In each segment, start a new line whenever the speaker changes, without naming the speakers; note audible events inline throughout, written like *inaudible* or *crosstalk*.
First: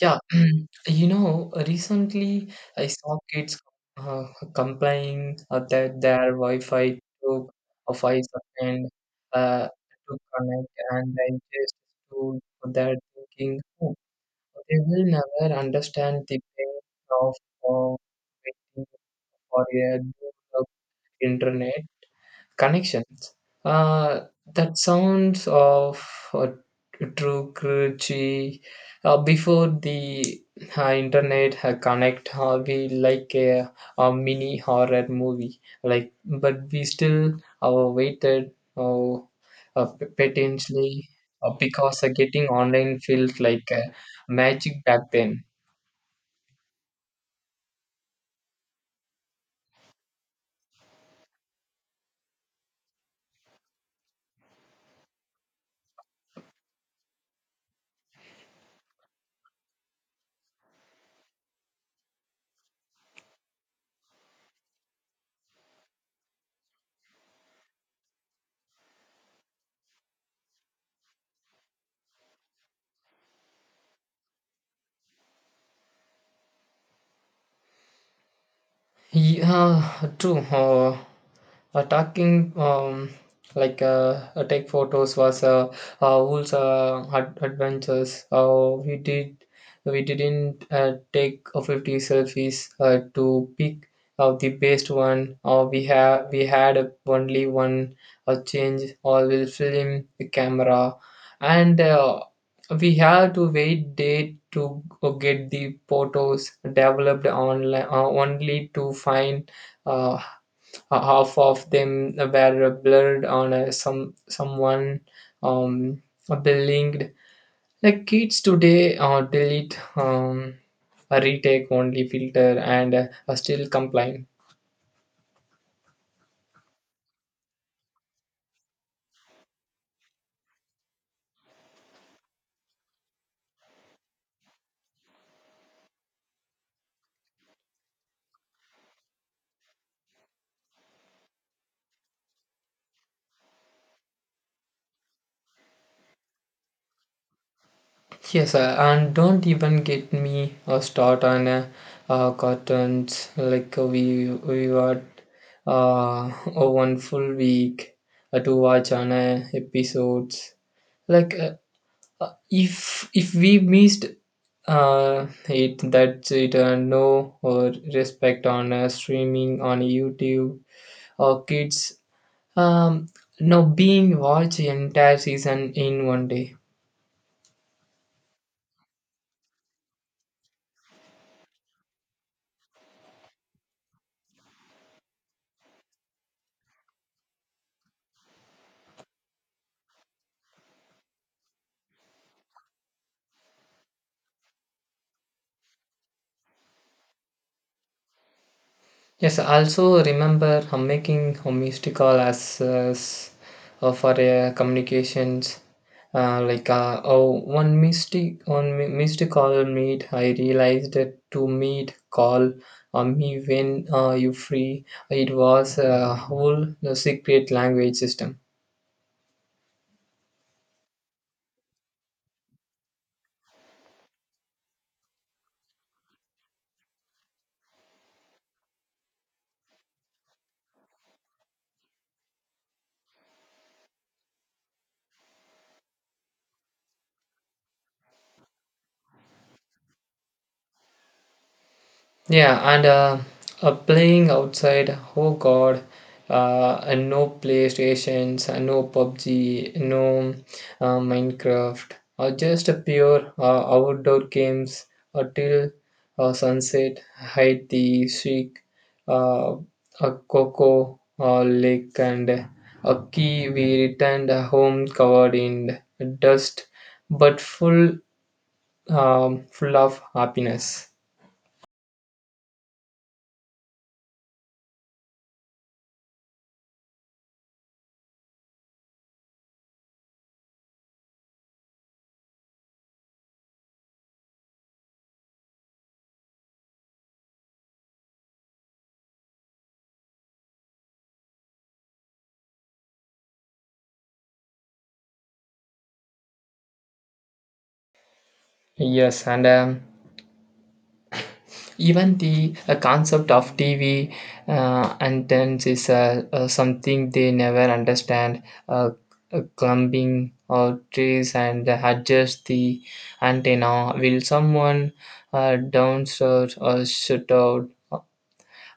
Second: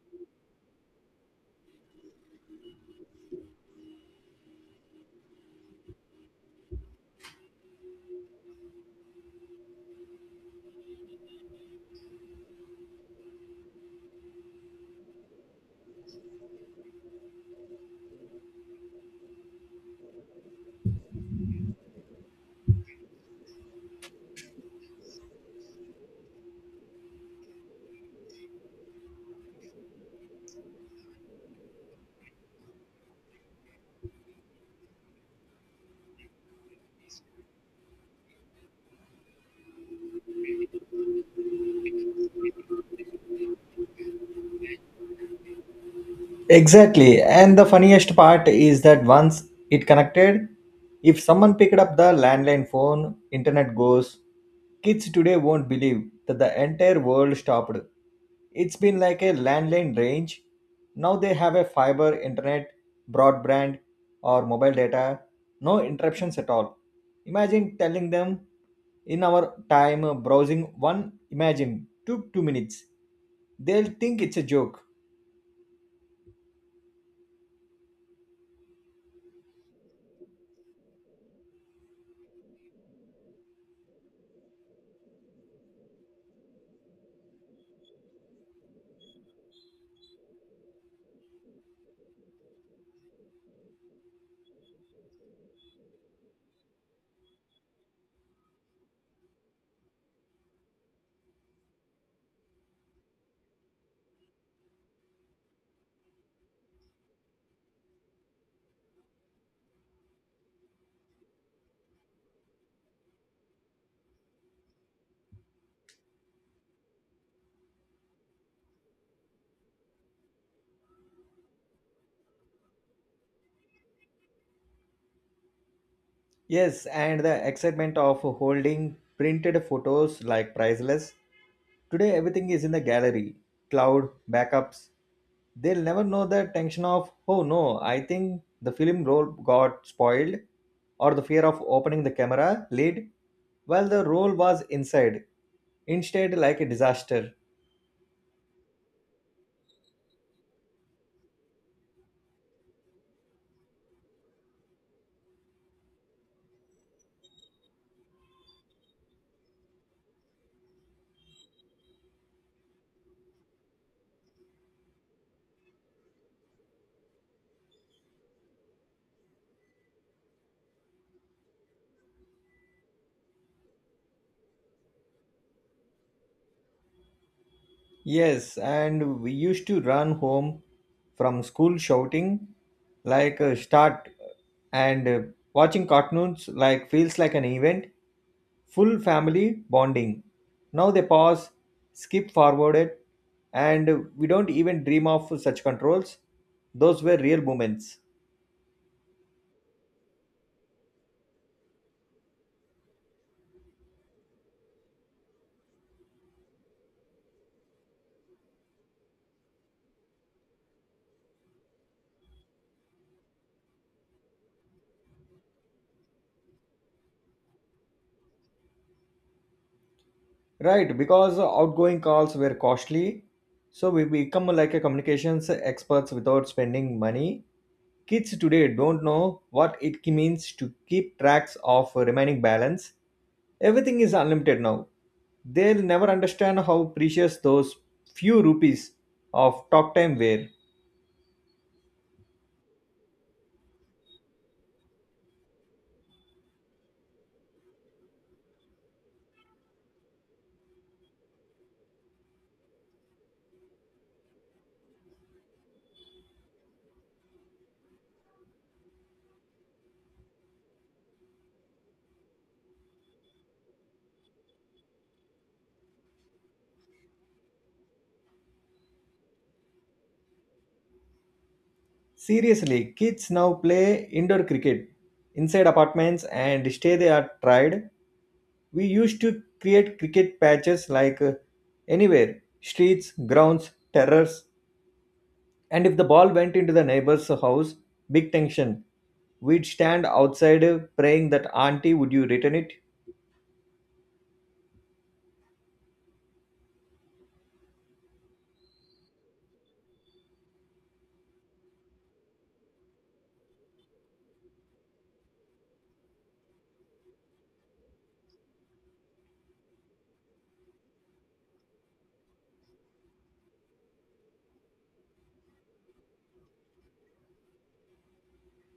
Yeah, *clears throat* recently I saw kids uh, complain that their Wi-Fi took a 5 second to connect, and I just stood there thinking, oh, they will never understand the pain of uh, waiting for a good internet. Connections. Uh, that sounds of a true cruelty. Before the internet connect, we like a mini horror movie. Like, but we still waited potentially because getting online felt like magic back then.
Exactly. And the funniest part is that once it connected, if someone picked up the landline phone, internet goes. Kids today won't believe that the entire world stopped. It's been like a landline range. Now they have a fiber internet, broadband, or mobile data. No interruptions at all. Imagine telling them in our time browsing one, imagine, took 2 minutes. They'll think it's a joke.
Yeah, true. Talking, like take photos was Wolf's adventures. We didn't take 50 selfies to pick out the best one. We had only one change. We will film the camera, and we have to wait day to get the photos developed online only to find uh, half of them were blurred on someone um, linked. Like kids today delete a retake only filter and still complain.
Yes, and the excitement of holding printed photos like priceless. Today, everything is in the gallery, cloud, backups. They'll never know the tension of, oh no, I think the film roll got spoiled, or the fear of opening the camera lid while the roll was inside. Instead, like a disaster.
Yes, sir, and don't even get me a start on curtains. Like we had *laughs* a one full week to watch on episodes. Like if we missed it, that's it. No respect on streaming on YouTube or kids. Um, no being watched entire season in one day.
Yes, and we used to run home from school shouting like a start and watching cartoons like feels like an event, full family bonding. Now they pause, skip forwarded, and we don't even dream of such controls. Those were real moments.
Yes, I also remember making a mystic call as for communications. Like, oh, one mystic one mi- mystic call meet. I realized that to meet call on me when you free. It was a whole secret language system.
Right, because outgoing calls were costly, so we become like a communications experts without spending money. Kids today don't know what it means to keep tracks of remaining balance. Everything is unlimited now. They'll never understand how precious those few rupees of talk time were.
Yeah, and playing outside, oh god, and no PlayStations, and no PUBG, no Minecraft, or just a pure outdoor games until sunset, hide the seek, uh, a cocoa lake, and a key. We returned home covered in dust, but full of happiness.
Seriously, kids now play indoor cricket inside apartments and stay they are tried. We used to create cricket patches like anywhere streets, grounds, terraces. And if the ball went into the neighbor's house, big tension. We'd stand outside praying that auntie would you return it?
Yes, and even the concept of TV antennas is something they never understand. Uh, Climbing or trees and adjust the antenna. Will someone downstairs or shut out?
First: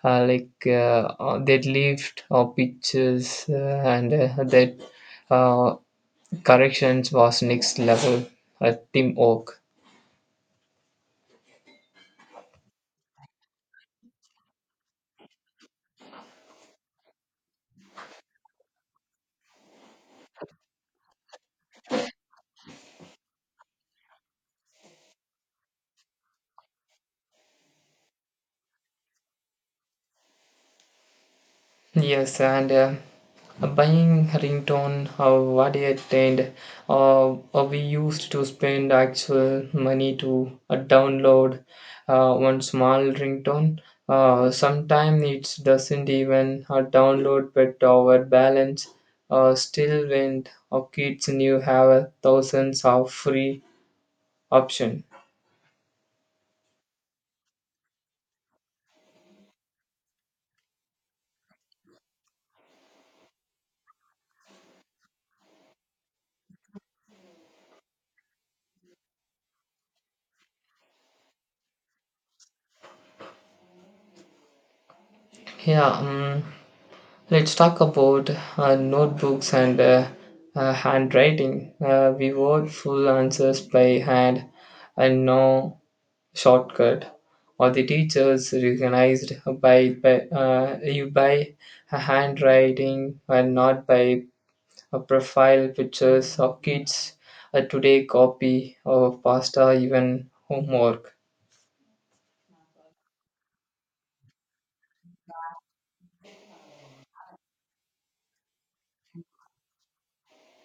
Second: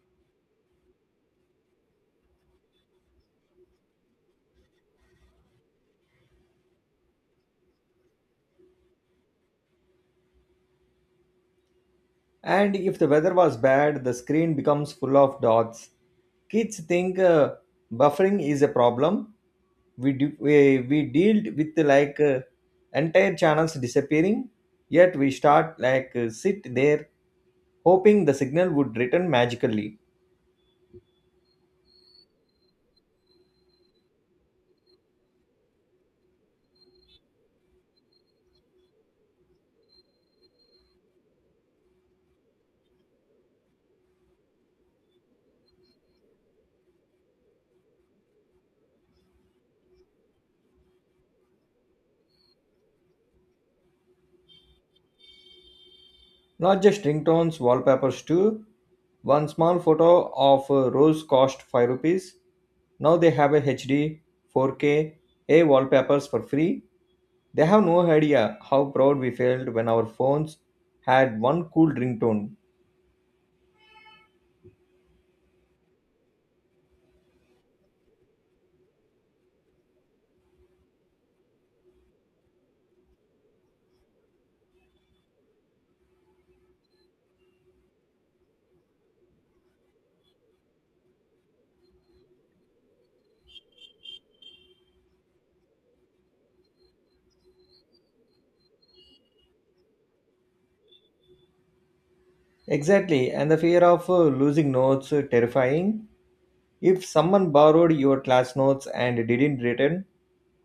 Like, that lift or pictures and that uh, corrections was next level at Tim Oak.
And if the weather was bad, the screen becomes full of dots. Kids think buffering is a problem. We dealt with like entire channels disappearing, yet we start like sit there hoping the signal would return magically.
Yes, and buying ringtone what it and uh, we used to spend actual money to download one small ringtone. Sometimes it doesn't even download but our balance still went our kids knew have a thousands of free option.
Not just ringtones, wallpapers too. One small photo of a rose cost 5 rupees. Now they have a HD, 4K, A wallpapers for free. They have no idea how proud we felt when our phones had one cool ringtone.
Yeah. Let's talk about notebooks and handwriting. We wrote full answers by hand and no shortcut. Or the teachers recognized by you by a handwriting and not by a profile pictures of kids. Today, copy of pasta, even homework.
Exactly, and the fear of losing notes terrifying. If someone borrowed your class notes and didn't return,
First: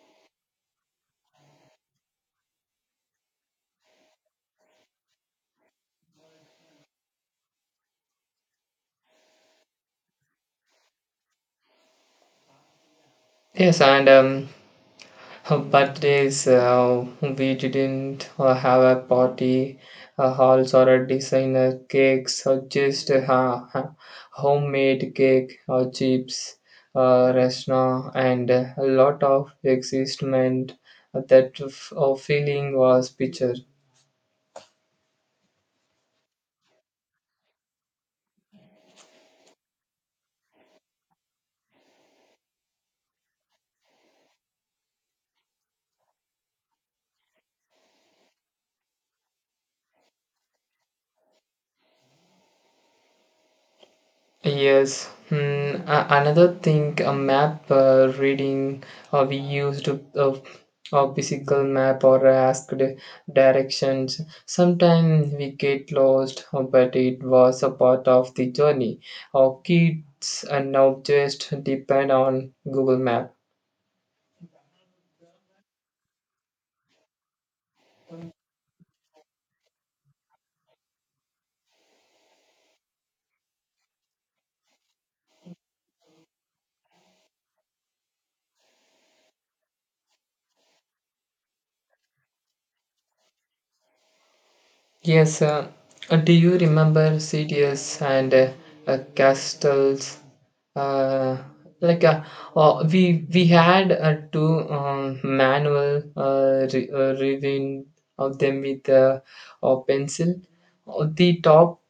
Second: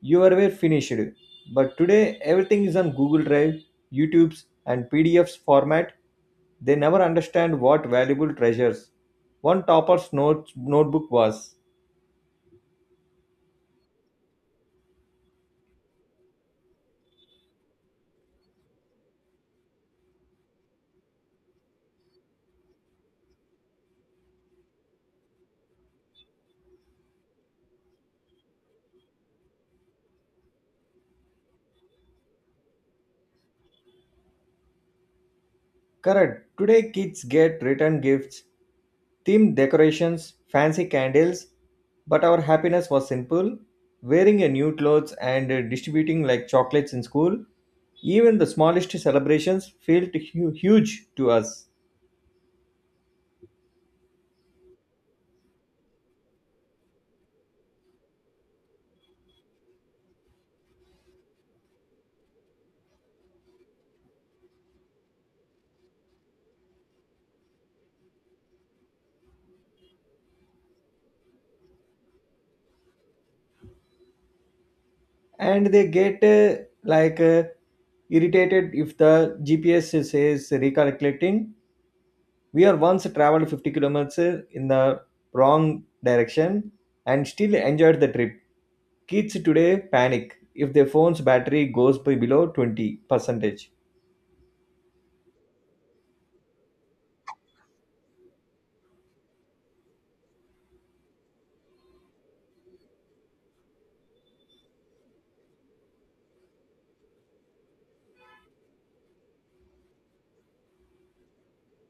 you were finished. But today everything is on Google Drive, YouTube's and PDF's format. They never understand what valuable treasures one topper's notes, notebook was.
Yes, and but days we didn't have a party, halls or a designer cakes, or just homemade cake or chips, restaurant, and a lot of excitement. That feeling was picture.
Correct. Today kids get written gifts, themed decorations, fancy candles, but our happiness was simple wearing a new clothes and distributing like chocolates in school. Even the smallest celebrations felt huge to us,
Yes. Hmm. Another thing, a map reading. We used a physical map or asked directions. Sometimes we get lost, but it was a part of the journey. Our kids are now just depend on Google Maps.
and they get irritated if the GPS says recalculating. We are once traveled 50 kilometers in the wrong direction and still enjoyed the trip. Kids today panic if their phone's battery goes by below 20 percentage.
Yes, do you remember CDS and Castles? Uh, like, we had two manual reading of them with a pencil. The top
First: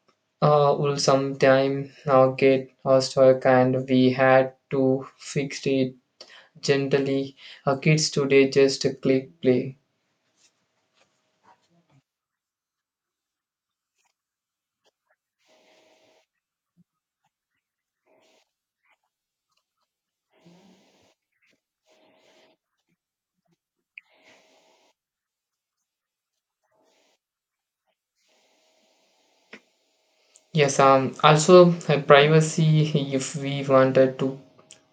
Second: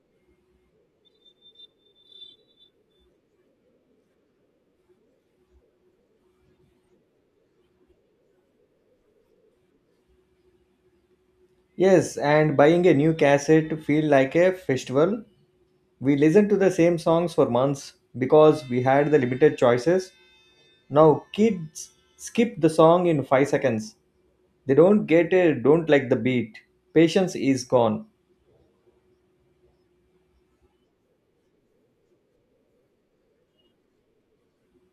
will sometime get stuck, and we had to fix it gently. Kids today just click play.
Yes, and buying a new cassette feel like a festival. We listened to the same songs for months because we had the limited choices. Now kids skip the song in 5 seconds. They don't get a don't like the beat. Patience is gone.
Yes, also privacy. If we wanted to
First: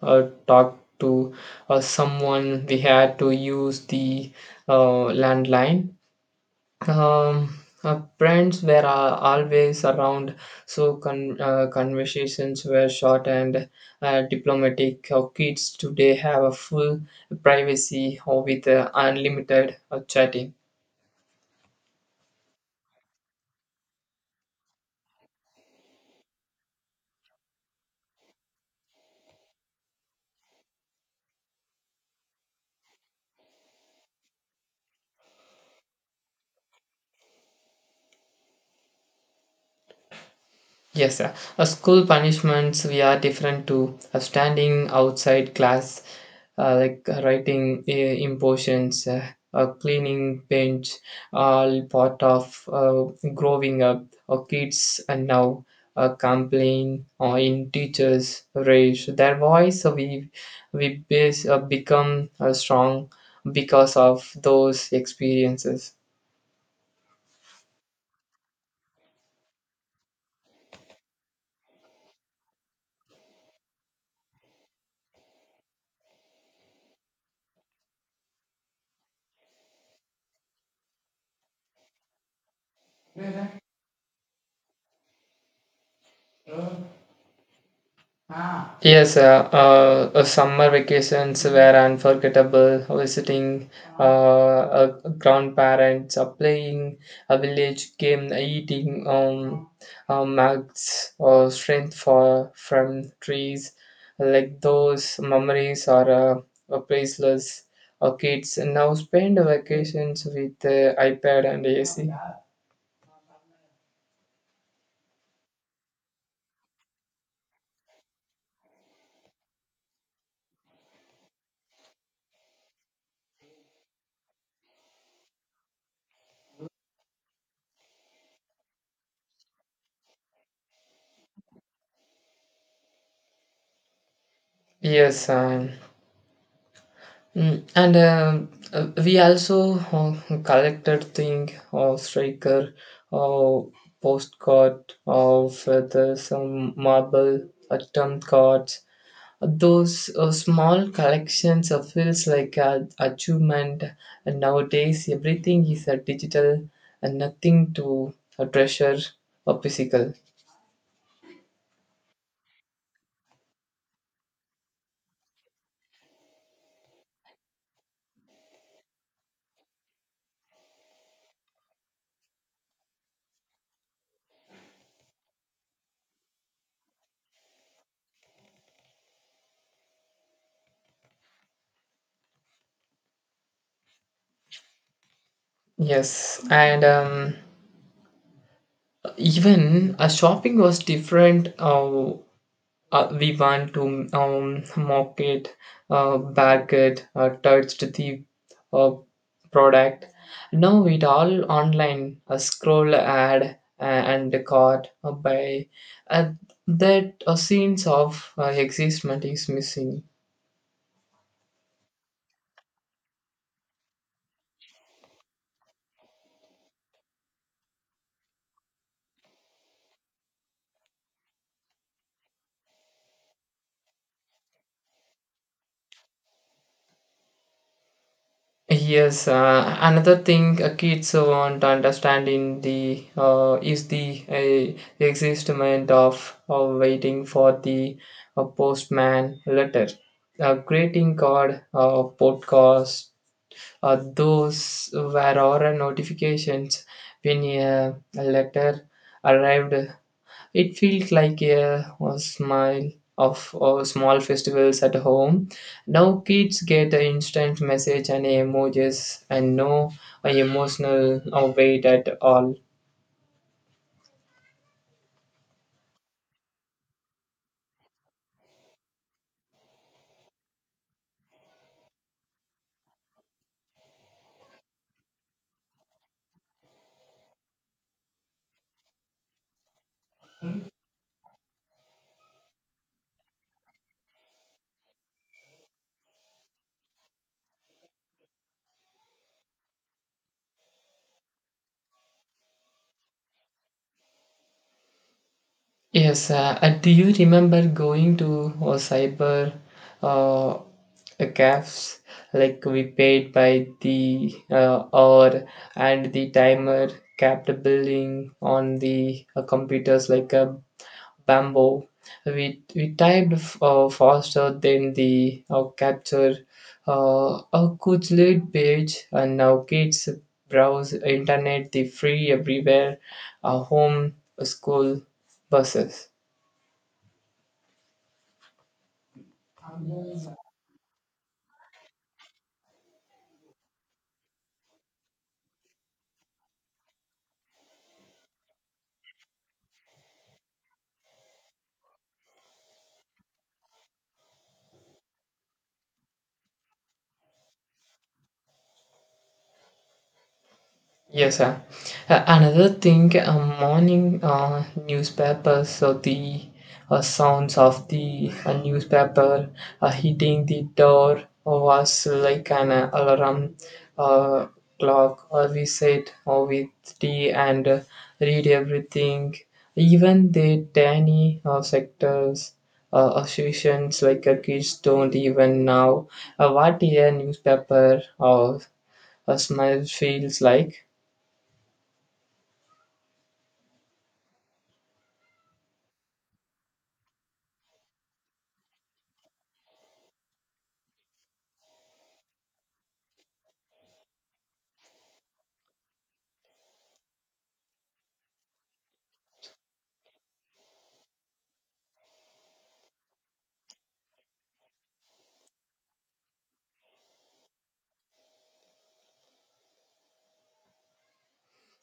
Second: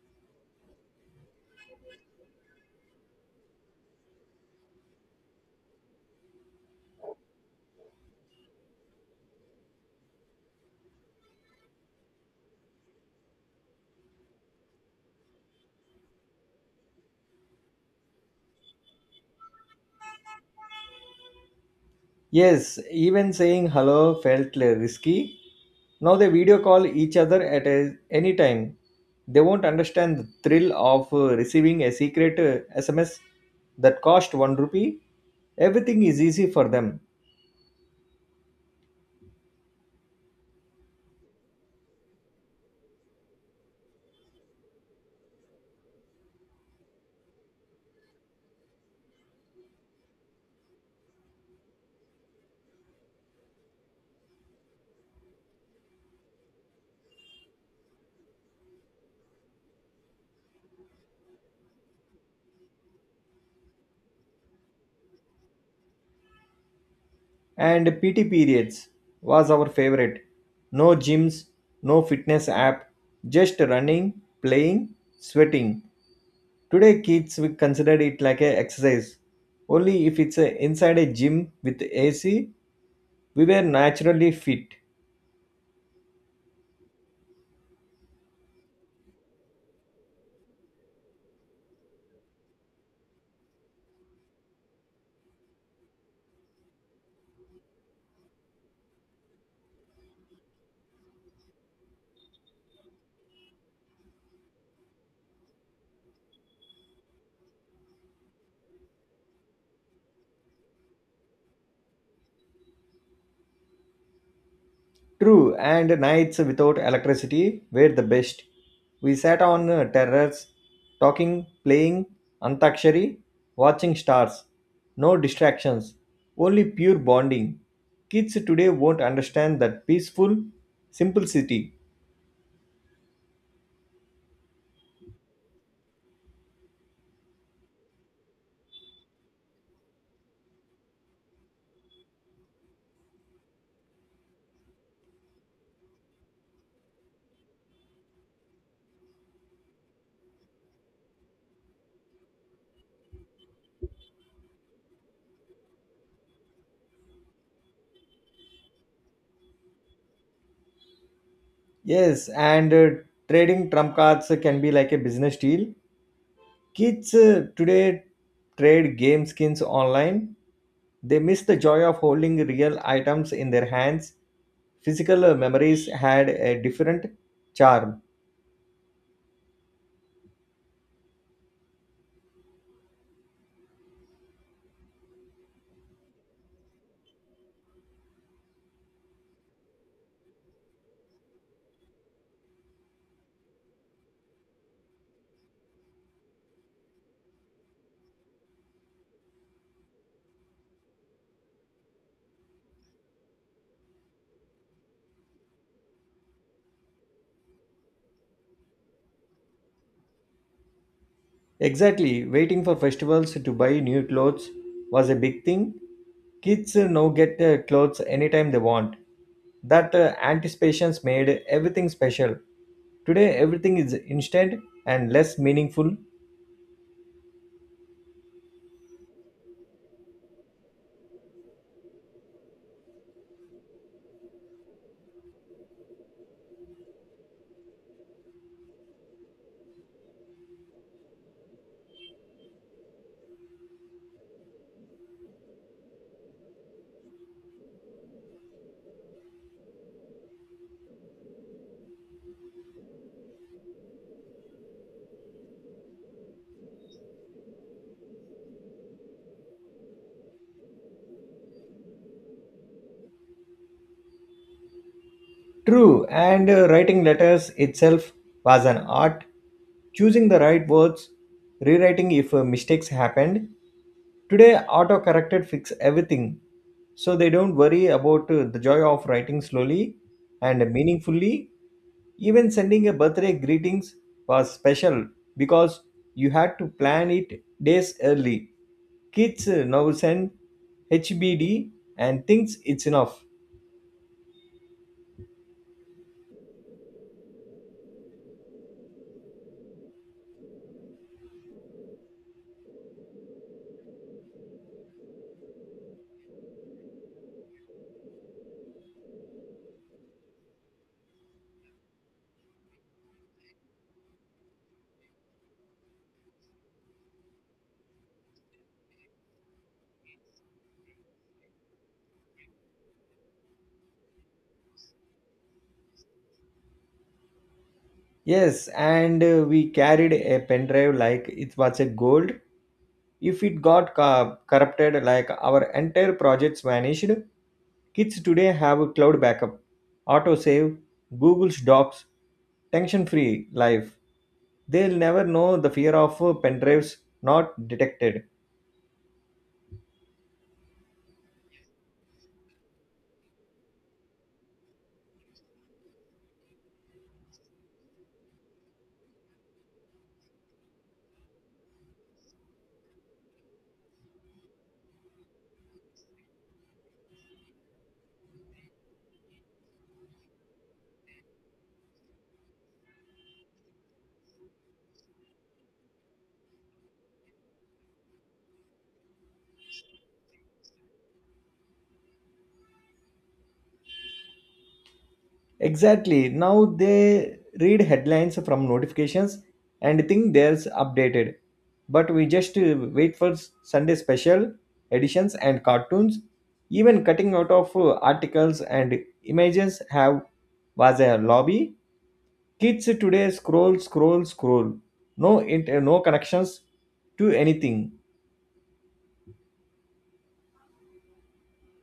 talk to someone, we had to use the landline. Um, Friends were always around, so conversations were short and diplomatic. Our kids today have a full privacy or with unlimited chatting.
Yes, even saying hello felt risky. Now they video call each other at any time. They won't understand the thrill of receiving a secret SMS that cost 1 rupee. Everything is easy for them.
Yes, sir. School punishments we are different to standing outside class, like writing impositions, cleaning bench, all part of growing up. Or kids and now complain or in teachers raise their voice. So we base, become strong because of those experiences.
And PT periods was our favorite. No gyms, no fitness app, just running, playing, sweating. Today kids we consider it like a exercise. Only if it's inside a gym with AC. We were naturally fit.
Yes, summer vacations were unforgettable. Visiting uh, uh, grandparents, playing a village game, eating mugs or strength for from trees. Like those memories are priceless. Kids now spend vacations with iPad and AC.
True, and nights without electricity were the best. We sat on terraces, talking, playing Antakshari, watching stars. No distractions, only pure bonding. Kids today won't understand that peaceful simplicity.
Yes, Mm, and we also collected thing of striker or postcard or feather some marble atom cards. Those small collections of feels like a achievement, and nowadays everything is a digital and nothing to a treasure or physical.
Yes, and trading trump cards can be like a business deal. Kids today trade game skins online. They miss the joy of holding real items in their hands. Physical memories had a different charm.
Yes, and even shopping was different. We want to mock it, bag it, touch the uh, product. Now it all online, a scroll ad and caught by uh, that sense of existment is missing.
Exactly, waiting for festivals to buy new clothes was a big thing. Kids now get clothes anytime they want. That anticipation's made everything special. Today, everything is instant and less meaningful.
Yes, another thing kids want to understand in the is the existence of waiting for the postman letter, a greeting card, podcast. Those were our notifications when a letter arrived. It feels like a smile of small festivals at home. Now kids get an instant message and emojis and no emotional weight at all.
True, and writing letters itself was an art. Choosing the right words, rewriting if mistakes happened. Today, autocorrected fix everything, so they don't worry about the joy of writing slowly and meaningfully. Even sending a birthday greetings was special because you had to plan it days early. Kids now send HBD and thinks it's enough.
Yes, do you remember going to cyber cafes? Like we paid by the hour and the timer kept billing on the computers like a Bamboo. We typed faster than the capture a good lead page, and now kids browse internet the free everywhere, home, school, buses.
Yes, and we carried a pendrive like it was a gold. If it got corrupted, like our entire projects vanished. Kids today have a cloud backup, autosave, Google's Docs, tension-free life. They'll never know the fear of pendrives not detected.
Yes, sir. Another thing, morning newspapers, so the sounds of the newspaper hitting the door was like an alarm uh, clock, or we said, or with tea and read everything. Even the tiny sectors, associations like kids don't even know what a newspaper or a smile feels like.
Exactly. Now they read headlines from notifications and think there's updated. But we just wait for Sunday special editions and cartoons. Even cutting out of articles and images have was a lobby. Kids today scroll, scroll, scroll. No connections to anything.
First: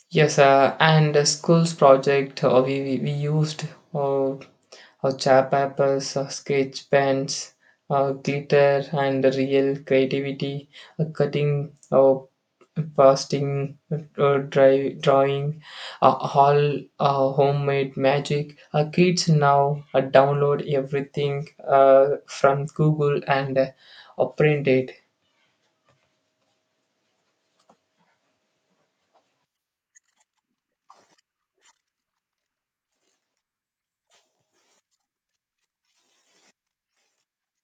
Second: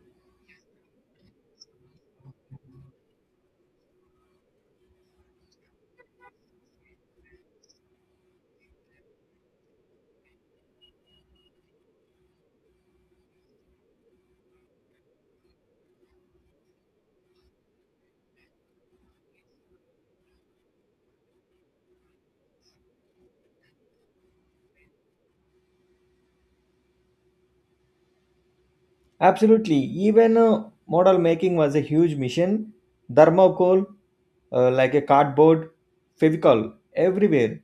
Yes, and the school's project, we used uh, uh, chart papers, sketch pens, glitter, and real creativity, cutting, pasting, drawing, all homemade magic. Kids now download everything from Google and print it.
Absolutely. Even model making was a huge mission. Thermocol, like a cardboard, Fevicol, everywhere.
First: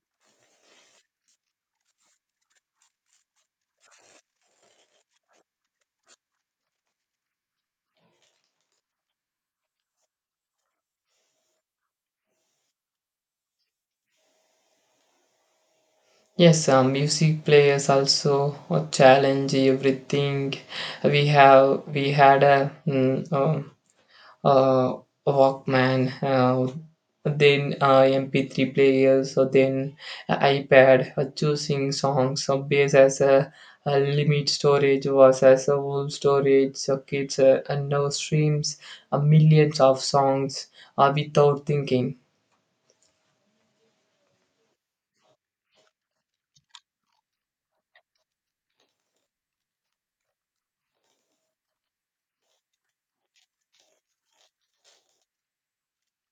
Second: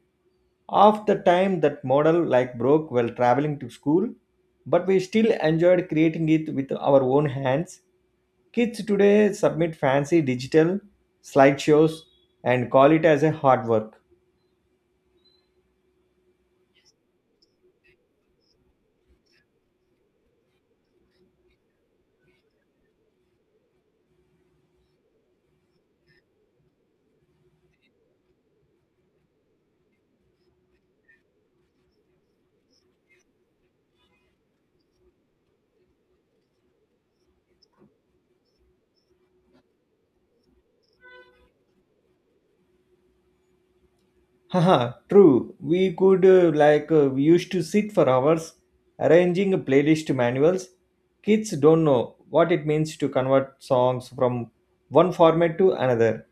Half the time that model like broke while traveling to school, but we still enjoyed creating it with our own hands. Kids today submit fancy digital slideshows and call it as a hard work.
Yes, music players also challenge everything. We had a uh, Walkman, then MP3 players, then a iPad. Choosing songs based as a limit storage was as a whole storage. So kids and now streams millions of songs without thinking.
Haha, true. We could like we used to sit for hours arranging playlist manuals. Kids don't know what it means to convert songs from one format to another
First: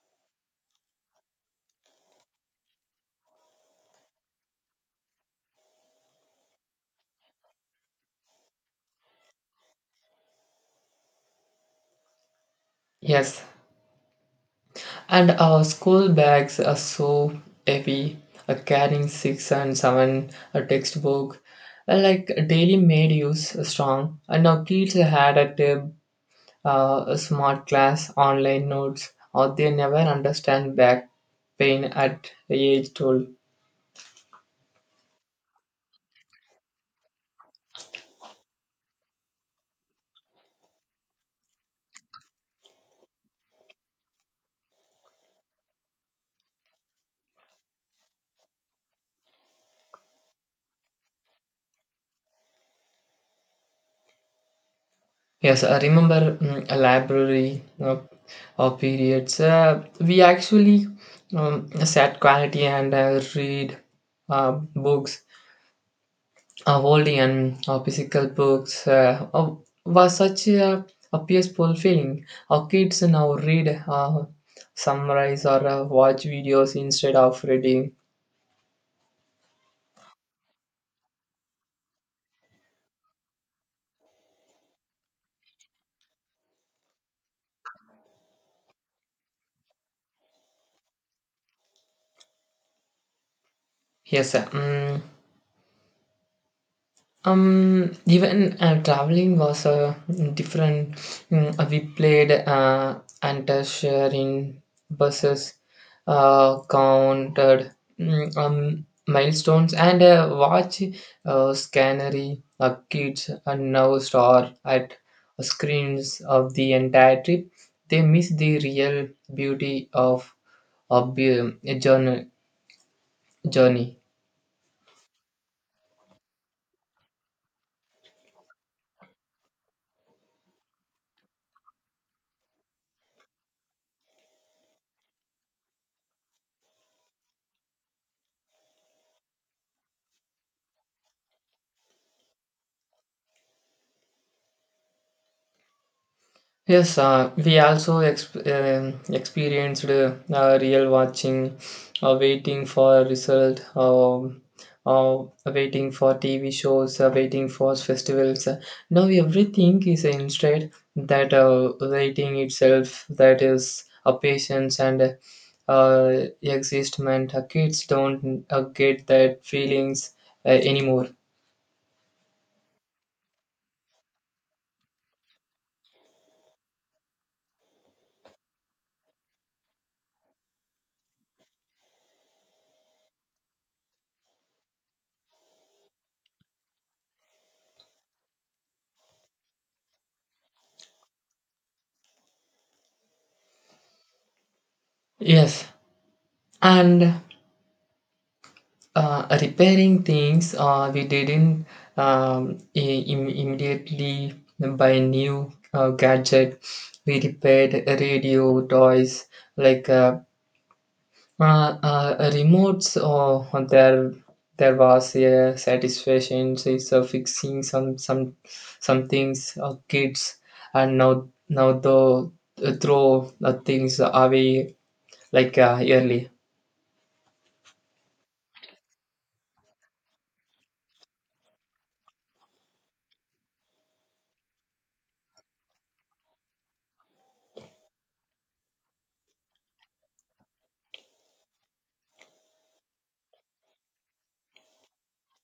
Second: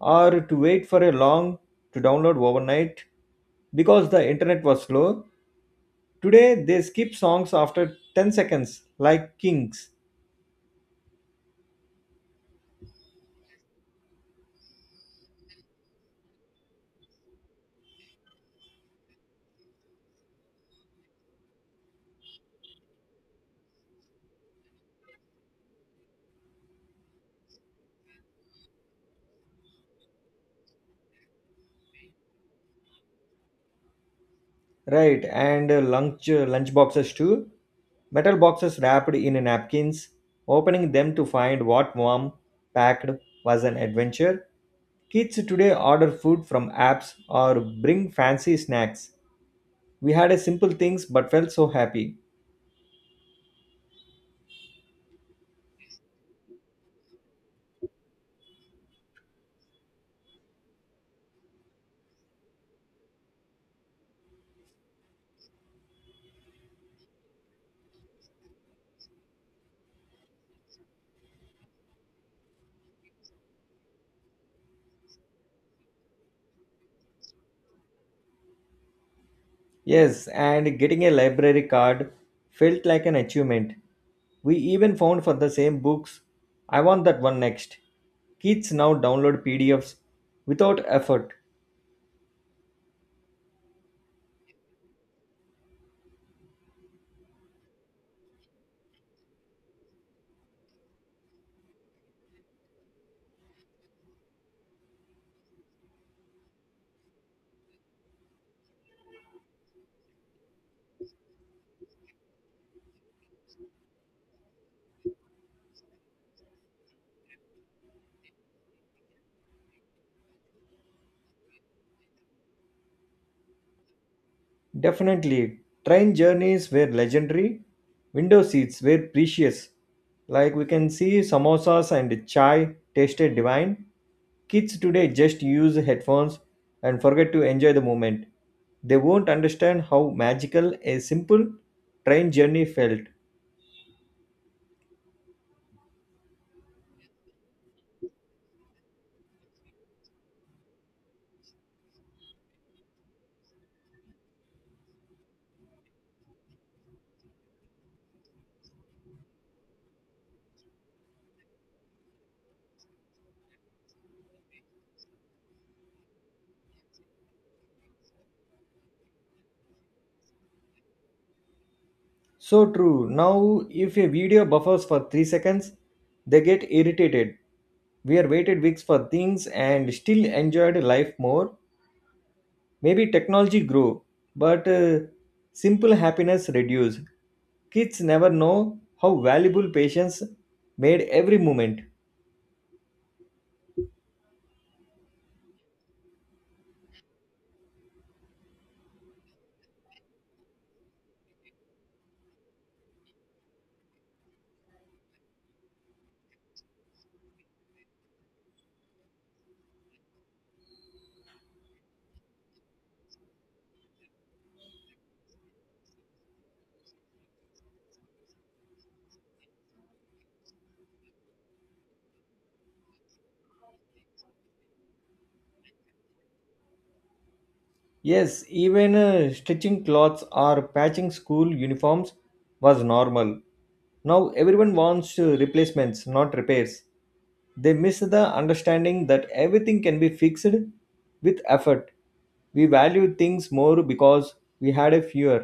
or to wait for a long to download overnight because the internet was slow. Today they skip songs after 10 seconds like kings.
Yes, and our school bags are so heavy, carrying six and seven a textbook, like daily made use strong. And now kids had a tab, a smart class, online notes, or they never understand back pain at age 12.
Right, and lunch boxes too. Metal boxes wrapped in napkins. Opening them to find what mom packed was an adventure. Kids today order food from apps or bring fancy snacks. We had a simple things but felt so happy.
Yes, I remember a library or periods. We actually sat quietly and read books holding an physical books was such a peaceful feeling. Our kids now read summarize or watch videos instead of reading.
Yes, and getting a library card felt like an achievement. We even found for the same books. I want that one next. Kids now download PDFs without effort.
Yes, sir. Even traveling was different. We played anti-share in buses, counted milestones, and watch scannery kids and now star at screens of the entire trip. They miss the real beauty of the journey.
Definitely, train journeys were legendary. Window seats were precious. Like we can see, samosas and chai tasted divine. Kids today just use headphones and forget to enjoy the moment. They won't understand how magical a simple train journey felt.
Yes, we also experienced real watching, waiting for a result, uh, waiting for TV shows, waiting for festivals. Now everything is instead that waiting itself, that is a patience and uh, existment. Kids don't get that feelings anymore.
So true. Now, if a video buffers for 3 seconds, they get irritated. We are waited weeks for things and still enjoyed life more. Maybe technology grow, but simple happiness reduce. Kids never know how valuable patience made every moment.
Yes, and repairing things we didn't immediately buy new gadget. We repaired radio toys like remotes. Or there was a satisfaction so fixing some things. Kids and now the throw things away like early.
Yes, even stitching clothes or patching school uniforms was normal. Now everyone wants replacements not repairs. They miss the understanding that everything can be fixed with effort. We value things more because we had a fewer.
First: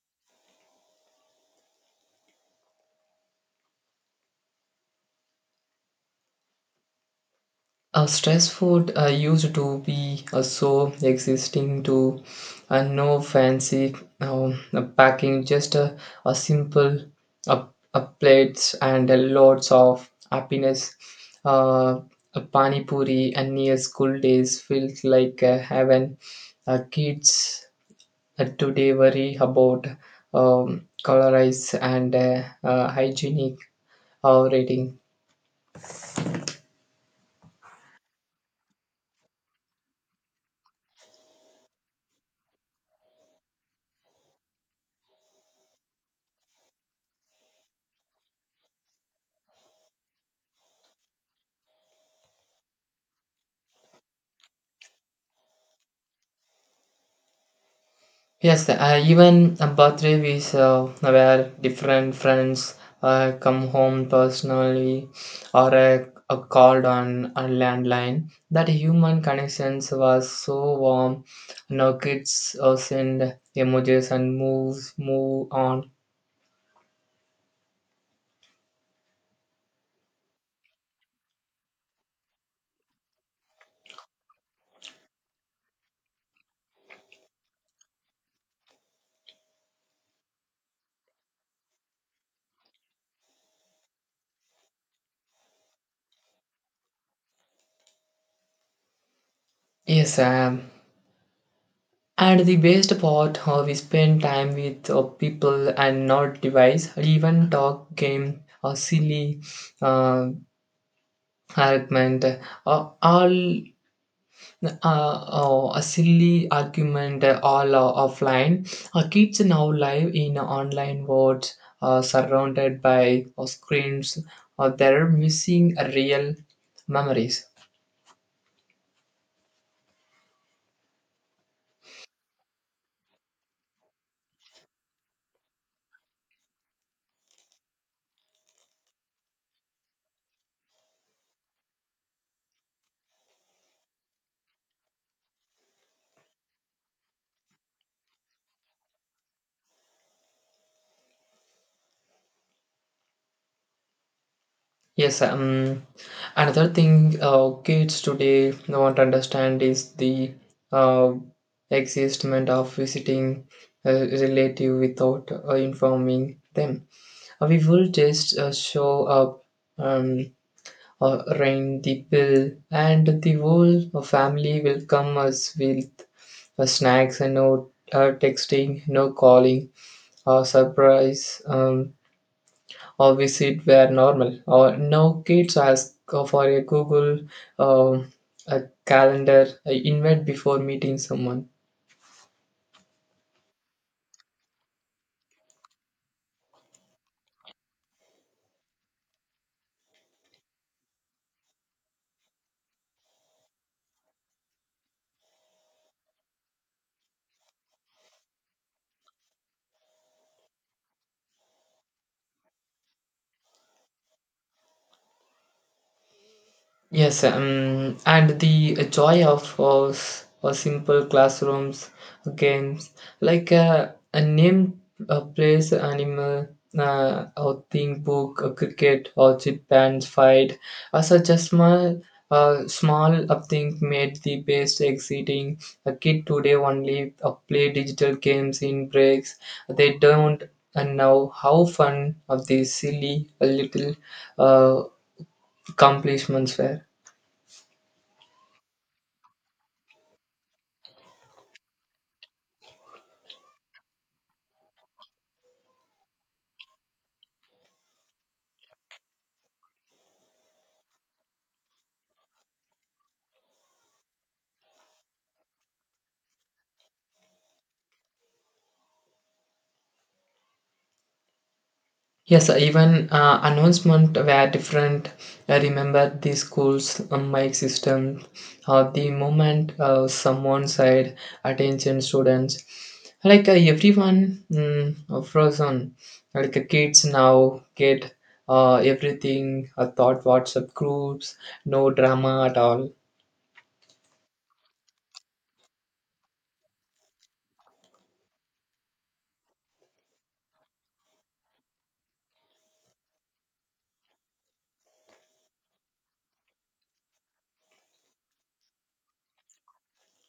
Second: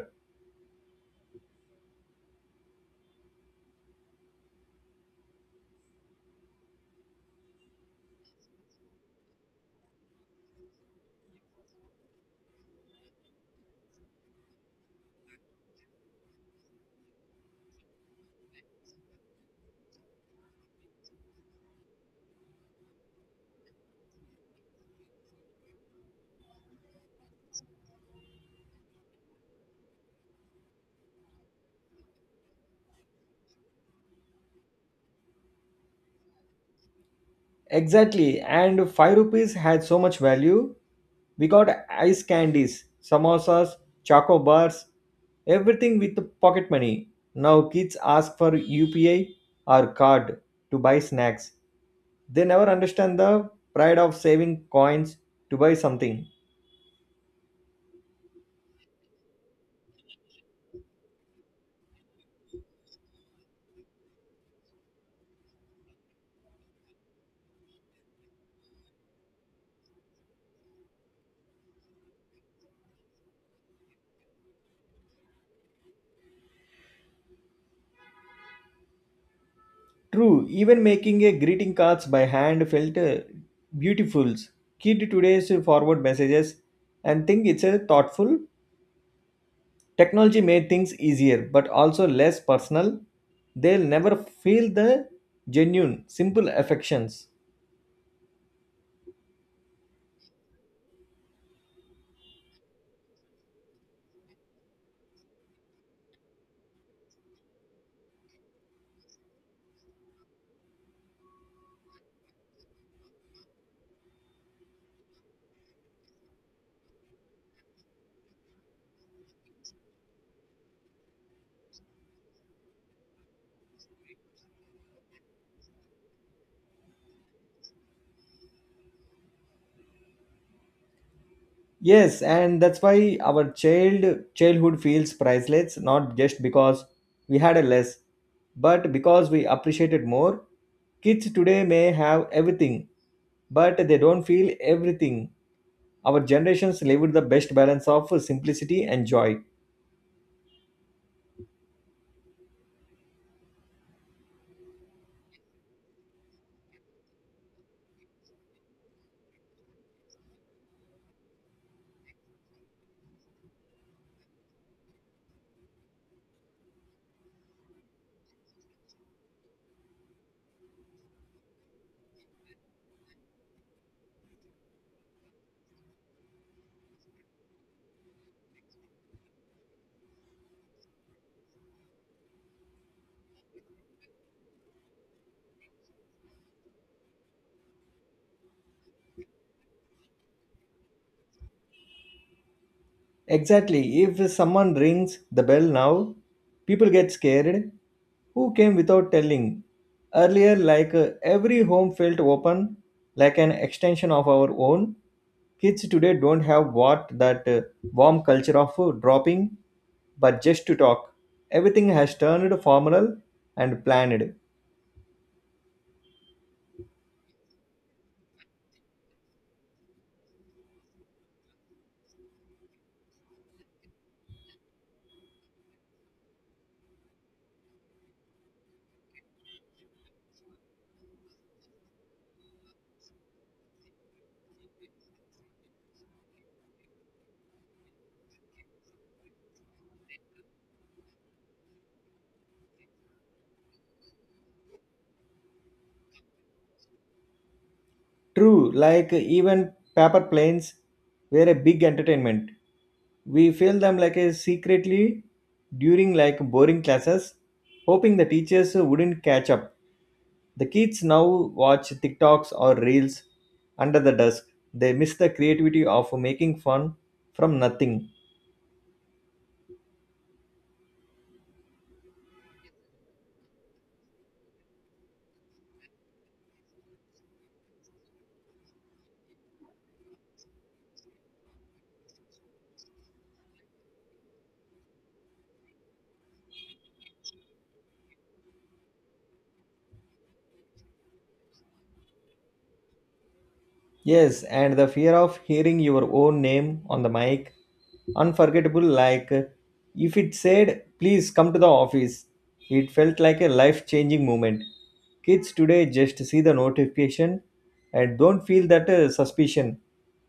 Stress food used to be so existing to no fancy packing, just a simple uh, plates and lots of happiness. Uh, a pani puri and near school days felt like heaven. Kids today worry about colorize and hygienic rating.
Exactly, and 5 rupees had so much value. We got ice candies, samosas, choco bars, everything with the pocket money. Now kids ask for UPI or card to buy snacks. They never understand the pride of saving coins to buy something.
Yes, even a birthday we saw where different friends come home personally or a called on a landline. That human connections was so warm. Now kids send emojis and move on.
True, even making a greeting cards by hand felt beautiful. Kid today's forward messages and think it's a thoughtful. Technology made things easier but also less personal. They'll never feel the genuine, simple affections.
Yes, and the best part how we spend time with people and not device. Even talk game or silly uh, argument. All oh, a silly argument all offline. Kids now live in online world, surrounded by screens. They're missing real memories.
Yes, and that's why our childhood feels priceless, not just because we had a less, but because we appreciated more. Kids today may have everything, but they don't feel everything. Our generations lived the best balance of simplicity and joy.
Yes, another thing kids today want to understand is the uh, existence of visiting a relative without informing them. We will just show up um, ring the bell, and the whole family will come us with snacks and no texting, no calling, or surprise, or visit where normal. Or no kids ask for a Google um, a calendar, invite before meeting someone.
Exactly. If someone rings the bell now, people get scared. Who came without telling? Earlier, like every home felt open, like an extension of our own. Kids today don't have what that warm culture of dropping, but just to talk. Everything has turned formal and planned.
Yes, and the joy of us, simple classrooms, games, like a name, a place, animal, or thing book, a cricket, or chip and fight, or such a small upthink made the best exciting. A kid today only play digital games in breaks. They don't know how fun of these silly little uh, accomplishments were.
True, like even paper planes were a big entertainment. We feel them like a secretly during like boring classes, hoping the teachers wouldn't catch up. The kids now watch TikToks or reels under the desk. They miss the creativity of making fun from nothing.
Yes, even announcement were different. I remember the school's mic system, or the moment someone said attention students, like everyone frozen, like kids now get everything, thought WhatsApp groups, no drama at all.
Yes, and the fear of hearing your own name on the mic, unforgettable. Like if it said, please come to the office, it felt like a life changing moment. Kids today just see the notification and don't feel that suspicion.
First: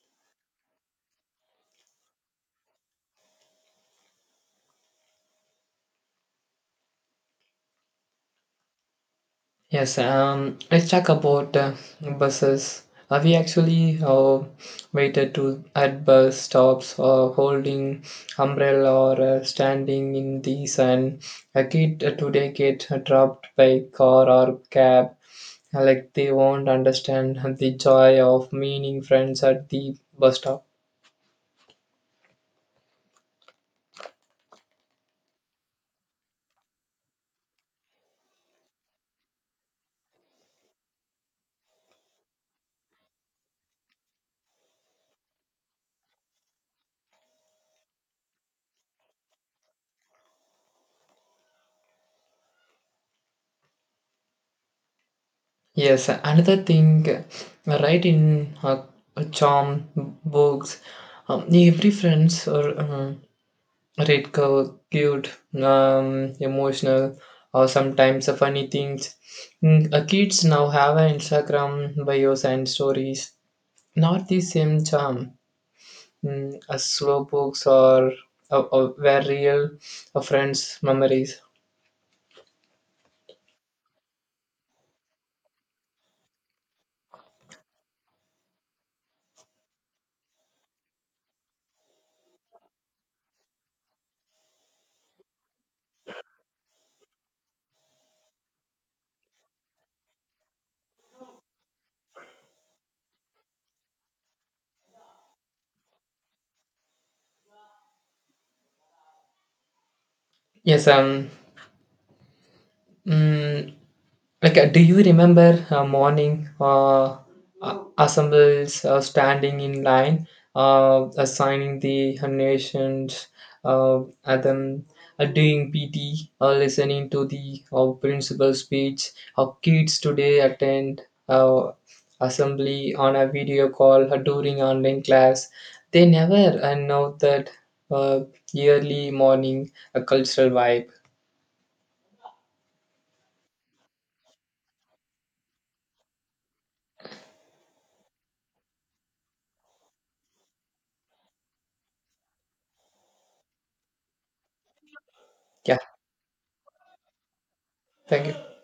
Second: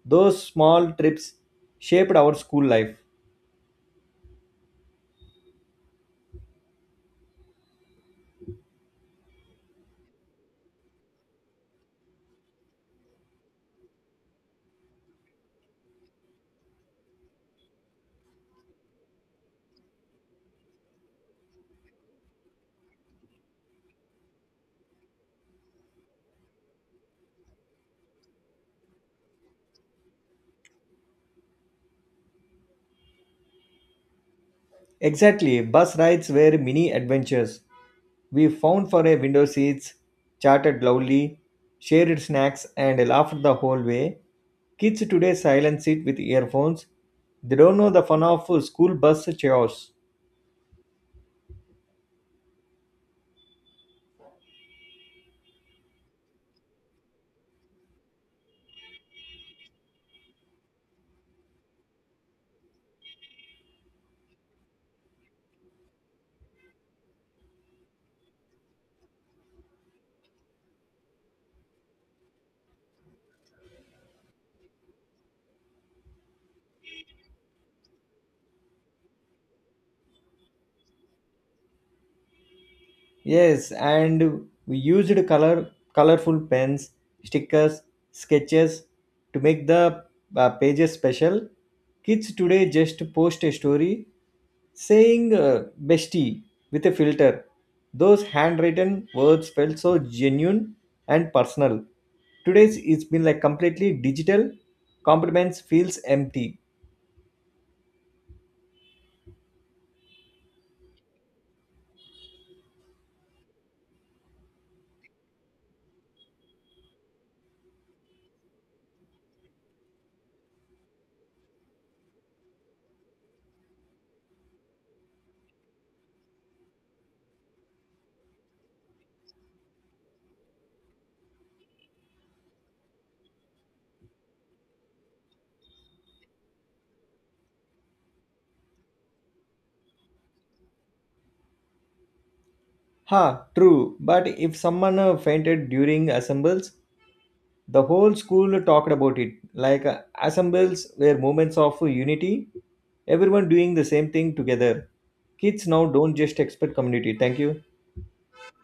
Those small trips shaped our school life.
Yes, let's talk about buses. We actually waited to at bus stops, holding umbrella or standing in the sun. A kid today get dropped by car or cab, like they won't understand the joy of meeting friends at the bus stop.
Exactly, bus rides were mini adventures. We found for a window seats, chatted loudly, shared snacks, and laughed the whole way. Kids today silence it with earphones. They don't know the fun of school bus chaos.
Yes, another thing, right in charm books, every friends or, Redcoat, cute, emotional, or sometimes the funny things. Kids now have an Instagram bios and stories. Not the same charm as slow books or were real friends' memories.
Yes, and we used colorful pens, stickers, sketches to make the pages special. Kids today just post a story saying bestie with a filter. Those handwritten words felt so genuine and personal. Today's it's been like completely digital. Compliments feels empty.
Yes, mm, like, do you remember a morning assembles standing in line, assigning the nations, at them doing PT, listening to the principal speech? How kids today attend uh, assembly on a video call during online class? They never know that uh, yearly morning cultural vibe.
Ha, true. But if someone fainted during assembles, the whole school talked about it like assembles were moments of unity. Everyone doing the same thing together, kids
Yeah,
now don't just expect community. Thank you.
thank you.